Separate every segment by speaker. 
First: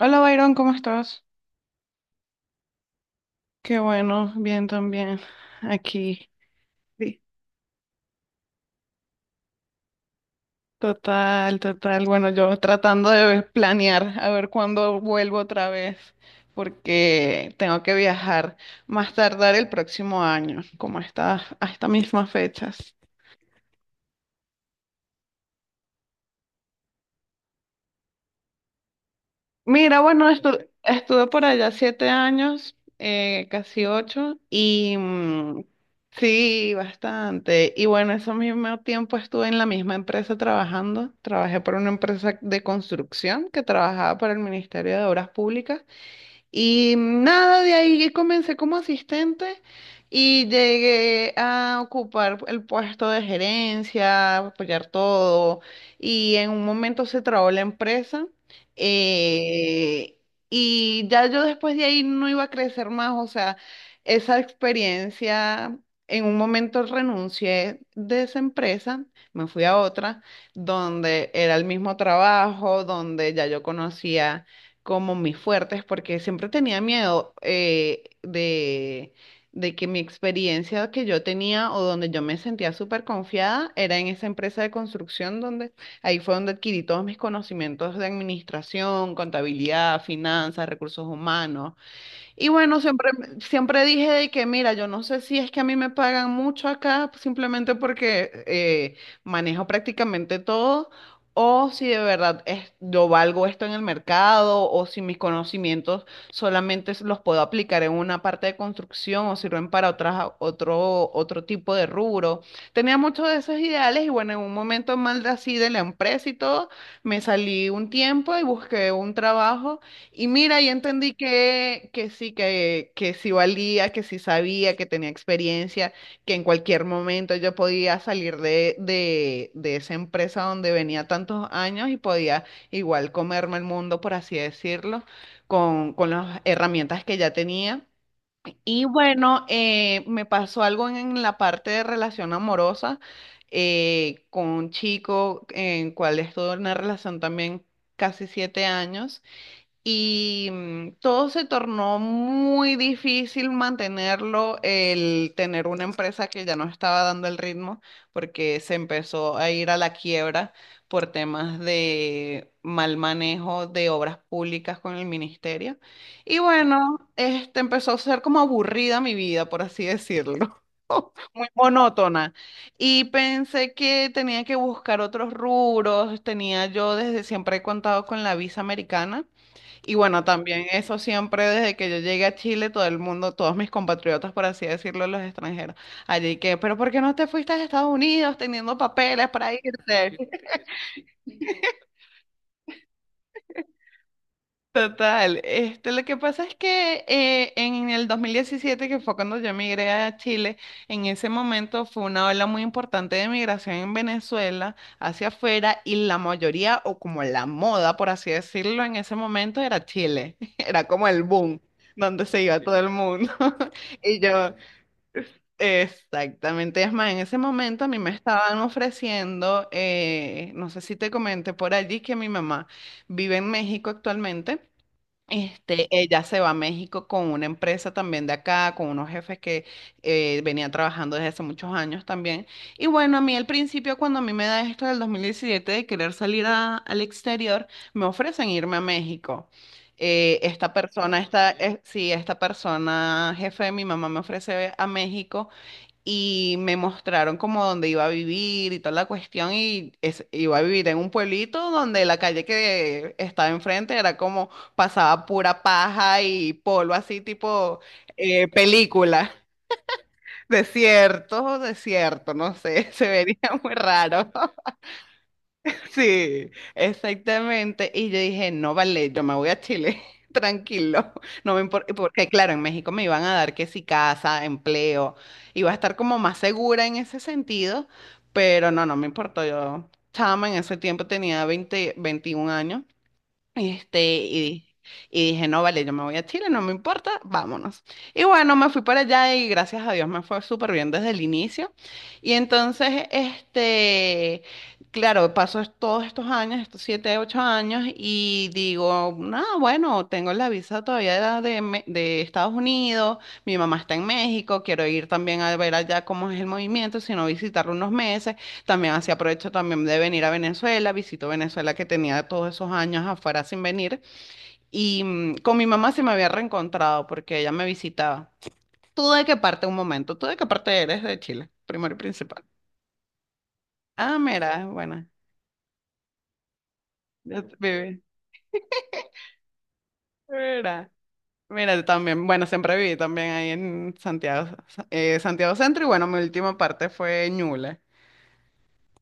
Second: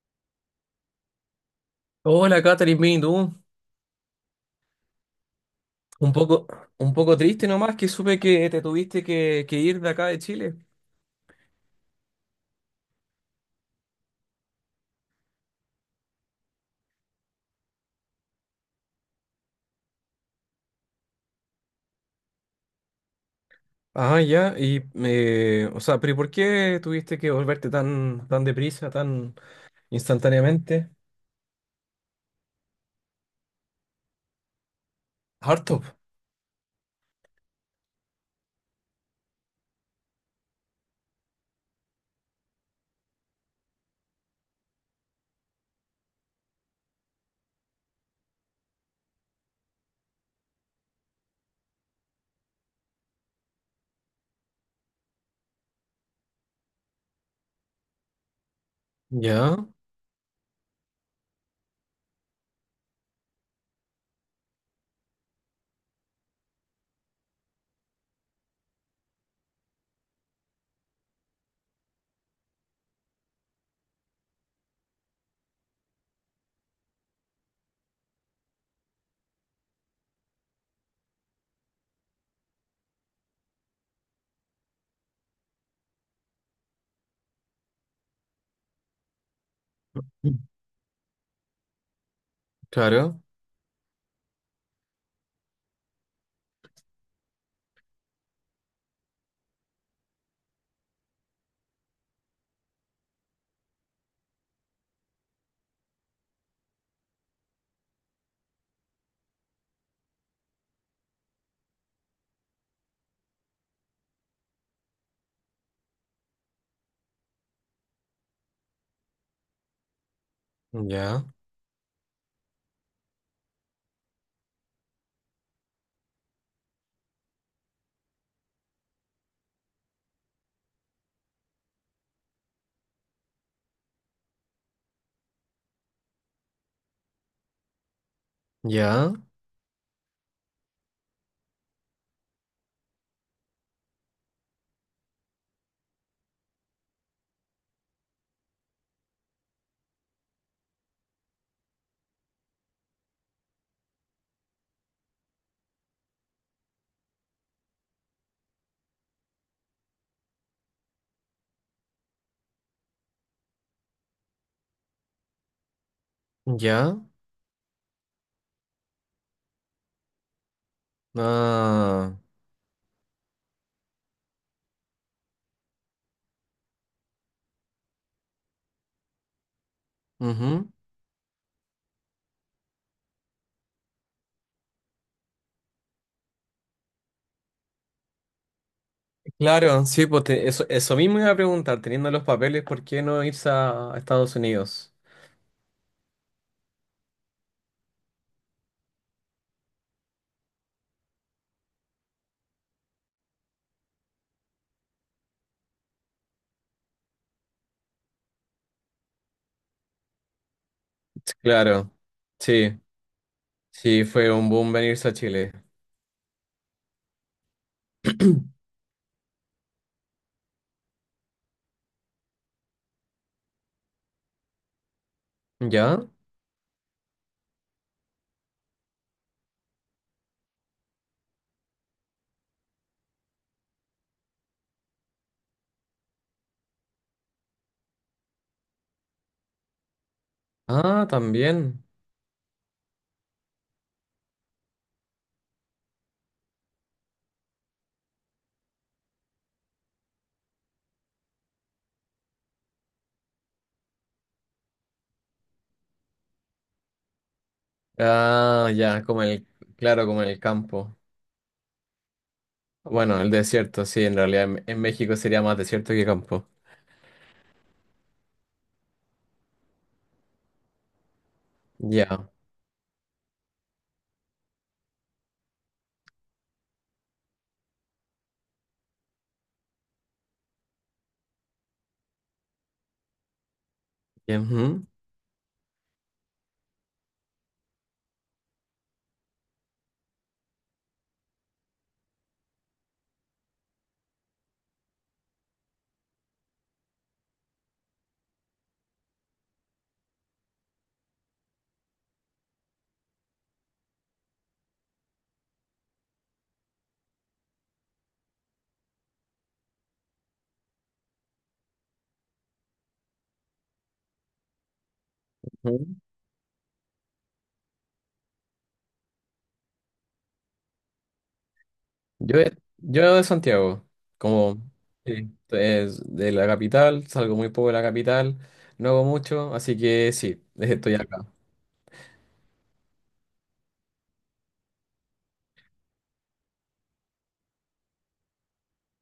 Speaker 1: Hola Byron, ¿cómo estás?
Speaker 2: Hola, Catherine, bien, ¿y tú?
Speaker 1: Qué bueno, bien también.
Speaker 2: Un
Speaker 1: Aquí.
Speaker 2: poco, un poco
Speaker 1: Sí.
Speaker 2: triste nomás que supe que te tuviste que ir de acá de Chile.
Speaker 1: Total, total. Bueno, yo tratando de planear a ver cuándo vuelvo otra vez, porque tengo que viajar más tardar el próximo año, como a estas mismas fechas.
Speaker 2: Pero ¿y por qué tuviste que volverte tan deprisa, tan
Speaker 1: Mira, bueno,
Speaker 2: instantáneamente?
Speaker 1: estuve por allá 7 años, casi ocho, y
Speaker 2: Harto.
Speaker 1: sí, bastante. Y bueno, ese mismo tiempo estuve en la misma empresa trabajando. Trabajé por una empresa de construcción que trabajaba para el Ministerio de Obras Públicas. Y nada, de ahí comencé como asistente y llegué a ocupar el puesto de gerencia, apoyar todo. Y en un momento se trabó la empresa.
Speaker 2: Ya.
Speaker 1: eh, y ya yo después de ahí no iba a crecer más. O sea, esa experiencia, en un momento renuncié de esa empresa, me fui a otra, donde era el mismo trabajo, donde ya yo conocía como mis fuertes, porque siempre tenía miedo de que mi experiencia que yo tenía o donde yo me sentía súper confiada era en esa empresa de construcción donde ahí fue donde adquirí todos mis conocimientos de administración, contabilidad,
Speaker 2: Mm,
Speaker 1: finanzas, recursos humanos, y bueno, siempre,
Speaker 2: claro,
Speaker 1: siempre dije de que, mira, yo no sé si es que a mí me pagan mucho acá simplemente porque manejo prácticamente todo, o si de verdad es, yo valgo esto en el mercado, o si mis conocimientos solamente los puedo aplicar en una parte de construcción o sirven para otras, otro, otro tipo de rubro. Tenía muchos de esos ideales y bueno, en un momento mal de así de la empresa y todo, me salí un tiempo y busqué un trabajo y mira, y entendí
Speaker 2: ya,
Speaker 1: que sí valía, que sí sabía, que tenía experiencia, que en cualquier momento yo podía salir de esa empresa donde venía tantos años y podía igual comerme el mundo, por así decirlo, con las herramientas que ya tenía. Y
Speaker 2: ya,
Speaker 1: bueno, me pasó algo en la parte de relación amorosa con un chico en cual estuve en una relación también casi 7 años. Y todo se tornó muy difícil mantenerlo, el tener una empresa que ya no estaba dando el ritmo, porque se empezó a ir a la quiebra por temas de mal manejo de obras públicas con el ministerio. Y bueno,
Speaker 2: ya.
Speaker 1: este empezó a ser como aburrida mi vida, por así decirlo, muy
Speaker 2: ah,
Speaker 1: monótona. Y pensé que tenía que buscar otros rubros, tenía yo desde siempre he contado con la visa americana. Y bueno, también
Speaker 2: Ujú.
Speaker 1: eso siempre desde que yo llegué a Chile, todo el mundo, todos mis compatriotas, por así decirlo, los extranjeros, allí que, pero ¿por qué no te fuiste a Estados Unidos teniendo papeles para
Speaker 2: Claro, sí,
Speaker 1: irte?
Speaker 2: pues eso, eso mismo iba a preguntar, teniendo los papeles, ¿por qué no irse a Estados Unidos?
Speaker 1: Total, este, lo que pasa es que en el 2017, que fue cuando yo emigré a Chile, en ese momento fue una ola muy importante de migración en Venezuela hacia afuera y la mayoría, o como la moda, por así decirlo, en ese momento era Chile, era como el boom,
Speaker 2: Claro,
Speaker 1: donde se iba todo
Speaker 2: sí.
Speaker 1: el mundo.
Speaker 2: Sí,
Speaker 1: Y
Speaker 2: fue un
Speaker 1: yo,
Speaker 2: boom venirse a Chile.
Speaker 1: exactamente, es más, en ese momento a mí me estaban ofreciendo, no sé si te comenté por allí, que mi mamá vive en México actualmente. Este,
Speaker 2: ¿Ya?
Speaker 1: ella se va a México con una empresa también de acá, con unos jefes que venían trabajando desde hace muchos años también. Y bueno, a mí al principio, cuando a mí me da esto del 2017 de querer salir al exterior, me ofrecen irme a México.
Speaker 2: Ah, también.
Speaker 1: Esta persona, jefe de mi mamá, me ofrece a México y me mostraron como dónde iba a vivir y toda la cuestión y iba a vivir en un pueblito donde la calle que estaba enfrente era como pasaba pura paja y polvo así tipo
Speaker 2: Ah, ya, como
Speaker 1: película.
Speaker 2: el, claro, como en el campo.
Speaker 1: Desierto, desierto, no sé, se
Speaker 2: Bueno, el
Speaker 1: vería muy
Speaker 2: desierto, sí, en
Speaker 1: raro.
Speaker 2: realidad en México sería más desierto que campo.
Speaker 1: Sí, exactamente. Y yo dije, no vale, yo me voy a Chile, tranquilo. No me importa, porque
Speaker 2: Ya.
Speaker 1: claro, en México me iban a dar que si casa, empleo, iba a estar como más segura en ese sentido, pero no, no me importó. Yo, chama, en ese tiempo tenía 20, 21 años este,
Speaker 2: y-
Speaker 1: y,
Speaker 2: ujú,
Speaker 1: y dije, no, vale, yo me voy a Chile, no me importa, vámonos. Y bueno, me fui para allá y gracias a Dios me fue súper bien desde el inicio. Y entonces, este, claro, todos estos años, estos 7, 8 años, y digo, no, bueno, tengo la visa todavía de Estados Unidos, mi mamá está en México, quiero ir también a ver allá cómo es el movimiento, sino visitarlo unos meses también así aprovecho también de venir a Venezuela, visito Venezuela que tenía todos esos años afuera sin venir y con mi mamá
Speaker 2: Ujú.
Speaker 1: se me había reencontrado porque ella me visitaba. ¿Tú de qué parte, un momento, tú de qué parte eres de Chile, primero y
Speaker 2: Yo,
Speaker 1: principal?
Speaker 2: yo de Santiago,
Speaker 1: Ah,
Speaker 2: como
Speaker 1: mira, bueno,
Speaker 2: sí, es de la capital, salgo
Speaker 1: yo
Speaker 2: muy poco de la
Speaker 1: viví,
Speaker 2: capital, no hago mucho, así que sí,
Speaker 1: mira,
Speaker 2: estoy acá.
Speaker 1: mira, yo también, bueno, siempre viví también ahí en Santiago, Santiago Centro y bueno, mi última parte fue Ñuble.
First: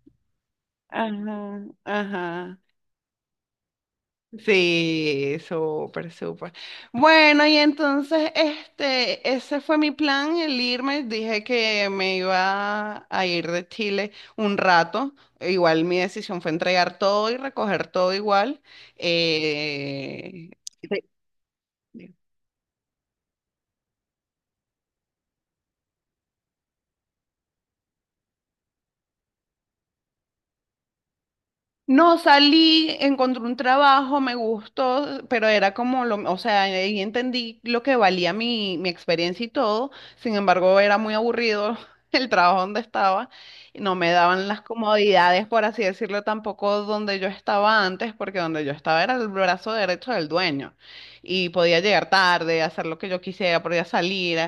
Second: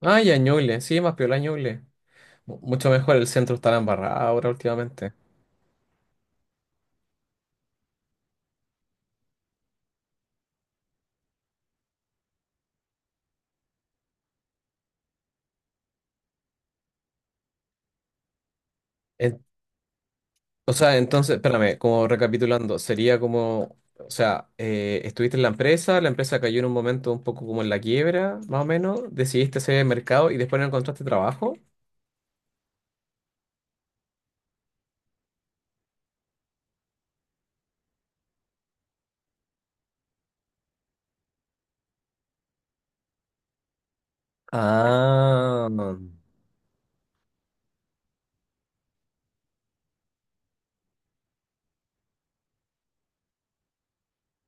Speaker 2: Ah, ya, Ñuble, sí, más piola
Speaker 1: Ajá,
Speaker 2: Ñuble.
Speaker 1: ajá.
Speaker 2: Mucho mejor, el centro está embarrado ahora últimamente.
Speaker 1: Sí, súper, súper. Bueno, y entonces este, ese fue mi plan, el irme. Dije que me iba a ir de Chile un rato. Igual mi decisión fue entregar todo y recoger todo igual. Eh,
Speaker 2: O sea, entonces, espérame, como
Speaker 1: Sí.
Speaker 2: recapitulando, sería como, estuviste en la empresa cayó en un momento un poco como en la quiebra, más o menos, decidiste hacer el mercado y después no encontraste trabajo.
Speaker 1: No, salí, encontré un trabajo, me gustó, pero era como lo, o sea, ahí entendí lo que valía mi, mi experiencia y todo. Sin embargo, era muy aburrido el trabajo donde estaba. Y no me daban las comodidades, por
Speaker 2: Ah,
Speaker 1: así decirlo, tampoco donde yo estaba antes, porque donde yo estaba era el brazo derecho del dueño. Y podía llegar tarde, hacer lo que yo quisiera, podía salir.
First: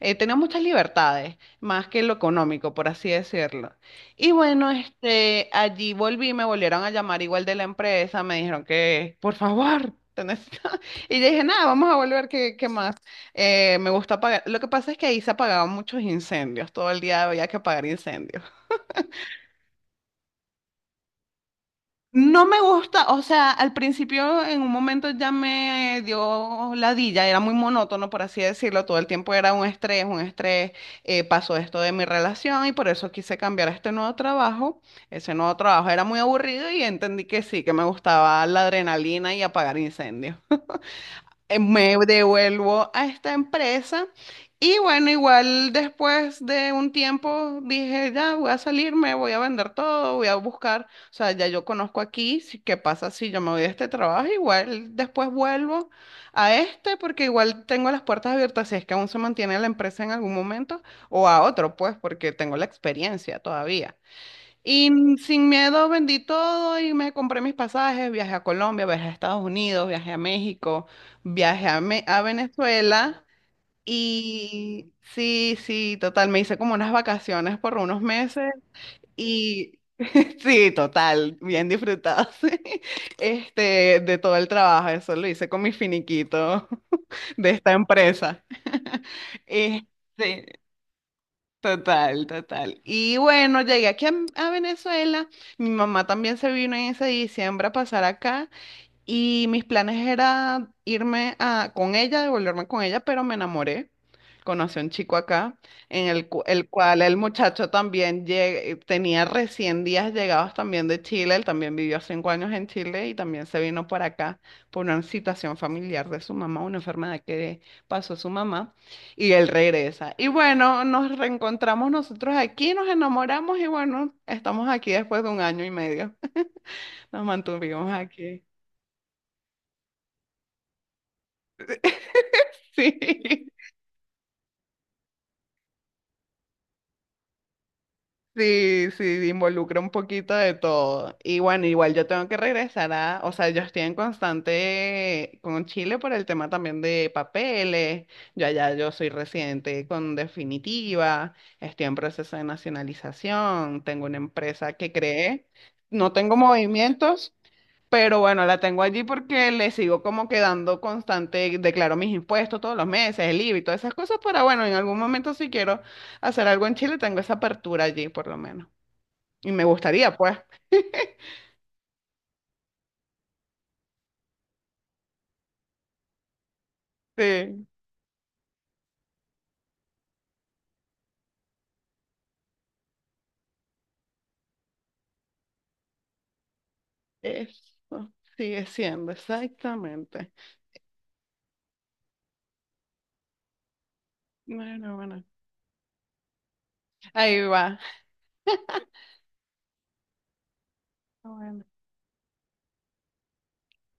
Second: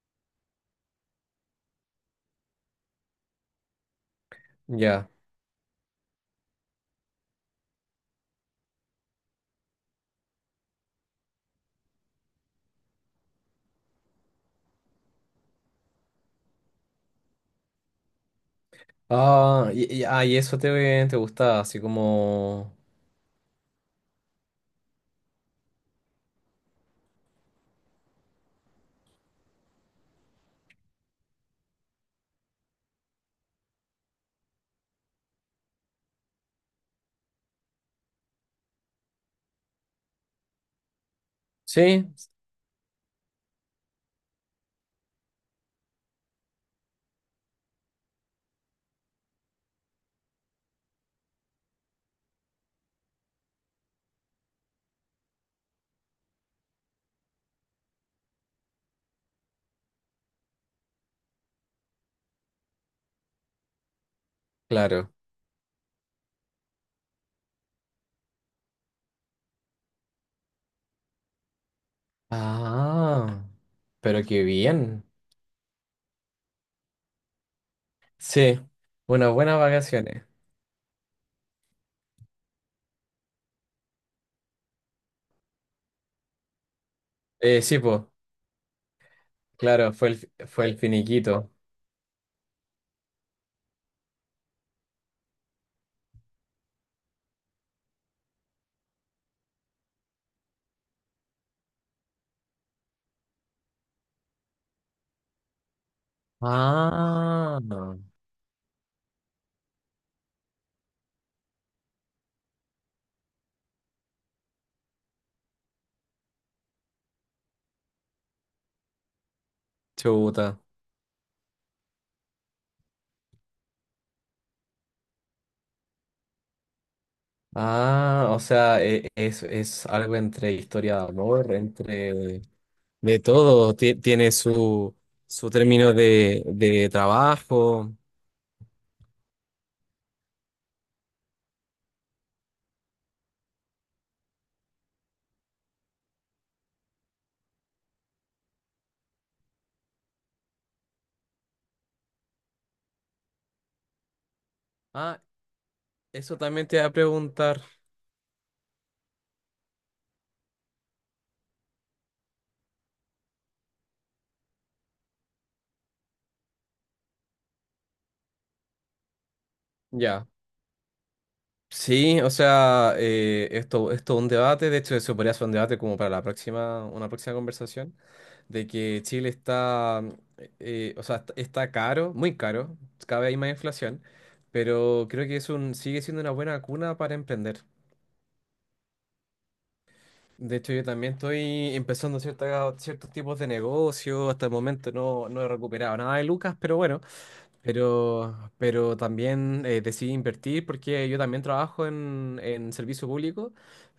Speaker 1: Tenía muchas libertades, más que lo económico, por así decirlo. Y bueno,
Speaker 2: ya.
Speaker 1: este, allí volví, me volvieron a llamar igual de la empresa, me dijeron que, por favor, te necesito. Y yo dije, nada, vamos a volver, ¿qué, qué más? Me gusta apagar. Lo que pasa es que ahí se apagaban muchos incendios, todo el día había que apagar incendios.
Speaker 2: Ah, y eso te, te gustaba, así
Speaker 1: No me
Speaker 2: como...
Speaker 1: gusta, o sea, al principio en un momento ya me dio ladilla, era muy monótono, por así decirlo, todo el tiempo era un estrés, pasó esto de mi relación y por eso quise cambiar a este nuevo trabajo. Ese nuevo trabajo era muy aburrido y entendí que sí, que me gustaba la adrenalina y apagar incendios me
Speaker 2: Sí,
Speaker 1: devuelvo a esta empresa y bueno, igual después de un tiempo dije, ya voy a salirme, voy a vender todo, voy a buscar, o sea, ya yo conozco aquí, qué pasa si yo me voy de este trabajo, igual después vuelvo a este porque igual tengo las puertas abiertas si es que aún se mantiene la empresa en algún momento o a otro, pues porque tengo la experiencia todavía. Y
Speaker 2: claro.
Speaker 1: sin miedo vendí todo y me compré mis pasajes, viajé a Colombia, viajé a Estados Unidos, viajé a México, viajé a, a Venezuela
Speaker 2: Ah, pero qué
Speaker 1: y
Speaker 2: bien.
Speaker 1: sí, sí, total, me hice como unas vacaciones por unos meses
Speaker 2: Sí, unas buenas
Speaker 1: y
Speaker 2: vacaciones.
Speaker 1: sí, total, bien disfrutado, sí, este, de todo el trabajo, eso lo hice con mi finiquito de esta
Speaker 2: Sí, pues,
Speaker 1: empresa.
Speaker 2: claro,
Speaker 1: Este,
Speaker 2: fue el finiquito.
Speaker 1: total, total. Y bueno, llegué aquí a Venezuela. Mi mamá también se vino en ese diciembre a pasar acá. Y mis planes era irme a, con ella, devolverme con ella, pero me enamoré. Conocí a un chico acá, en el, el cual el
Speaker 2: Ah.
Speaker 1: muchacho también tenía recién días llegados también de Chile. Él también vivió 5 años en Chile y también se vino para acá por una situación familiar de su mamá, una enfermedad que pasó su mamá. Y él regresa. Y
Speaker 2: Chuta.
Speaker 1: bueno, nos reencontramos nosotros aquí, nos enamoramos y bueno, estamos aquí después de un año y medio. Nos mantuvimos
Speaker 2: Ah, o
Speaker 1: aquí.
Speaker 2: sea, es algo entre historia de amor, entre de
Speaker 1: Sí.
Speaker 2: todo. Tiene su, su término de trabajo.
Speaker 1: Sí, sí, involucra un poquito de todo. Y bueno, igual yo tengo que regresar a, o sea, yo estoy en constante con Chile por el tema también de papeles. Yo allá yo soy residente con definitiva, estoy en proceso de nacionalización, tengo una empresa que
Speaker 2: Ah,
Speaker 1: creé, no tengo
Speaker 2: eso también te voy a
Speaker 1: movimientos,
Speaker 2: preguntar.
Speaker 1: pero bueno, la tengo allí porque le sigo como quedando constante, declaro mis impuestos todos los meses, el IVA y todas esas cosas, para bueno, en algún momento si quiero hacer algo en Chile, tengo esa apertura allí por lo menos. Y me gustaría,
Speaker 2: Ya.
Speaker 1: pues.
Speaker 2: Sí, o sea, esto, esto es un debate, de hecho eso podría ser un debate como para la próxima, una próxima
Speaker 1: Sí,
Speaker 2: conversación, de que Chile está, está caro, muy caro, cada vez hay más inflación, pero creo que es un, sigue siendo una buena cuna para emprender.
Speaker 1: eso sigue siendo exactamente.
Speaker 2: De hecho, yo también estoy empezando ciertos tipos de negocios, hasta el momento
Speaker 1: Bueno, bueno,
Speaker 2: no, no he recuperado nada de lucas, pero bueno.
Speaker 1: ahí va.
Speaker 2: Pero también decidí invertir porque yo también
Speaker 1: Bueno,
Speaker 2: trabajo en servicio público,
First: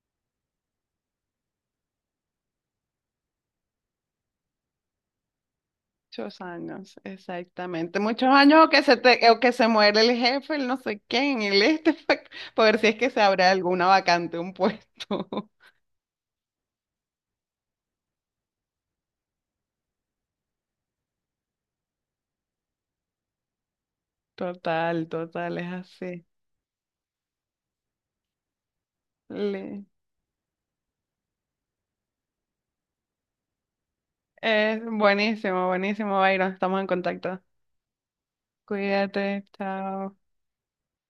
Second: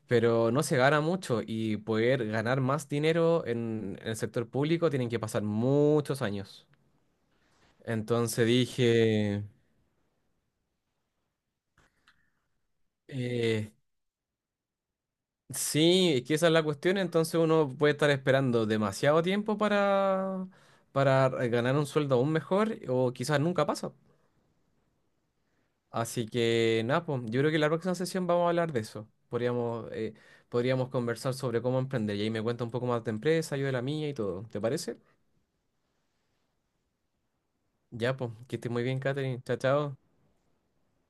Speaker 2: pero no se gana mucho y poder ganar más dinero en el sector público tienen que pasar muchos
Speaker 1: muchos
Speaker 2: años.
Speaker 1: años, exactamente. Muchos
Speaker 2: Entonces
Speaker 1: años o que se te, o
Speaker 2: dije,
Speaker 1: que se muere el jefe, el no sé quién, el este, para ver si es que se abre
Speaker 2: eh,
Speaker 1: alguna vacante, un puesto.
Speaker 2: sí, es que esa es la cuestión, entonces uno puede estar esperando demasiado tiempo para ganar un sueldo aún mejor o quizás nunca pasa.
Speaker 1: Total, total, es así.
Speaker 2: Así que nada, pues, yo creo que la próxima sesión vamos a hablar de eso.
Speaker 1: Le-
Speaker 2: Podríamos, podríamos conversar sobre cómo emprender y ahí me cuenta un poco más de empresa, yo de la mía y todo. ¿Te
Speaker 1: Es
Speaker 2: parece?
Speaker 1: buenísimo, buenísimo, Byron. Estamos en contacto.
Speaker 2: Ya, pues, que estés muy bien, Catherine.
Speaker 1: Cuídate,
Speaker 2: Chao, chao.
Speaker 1: chao.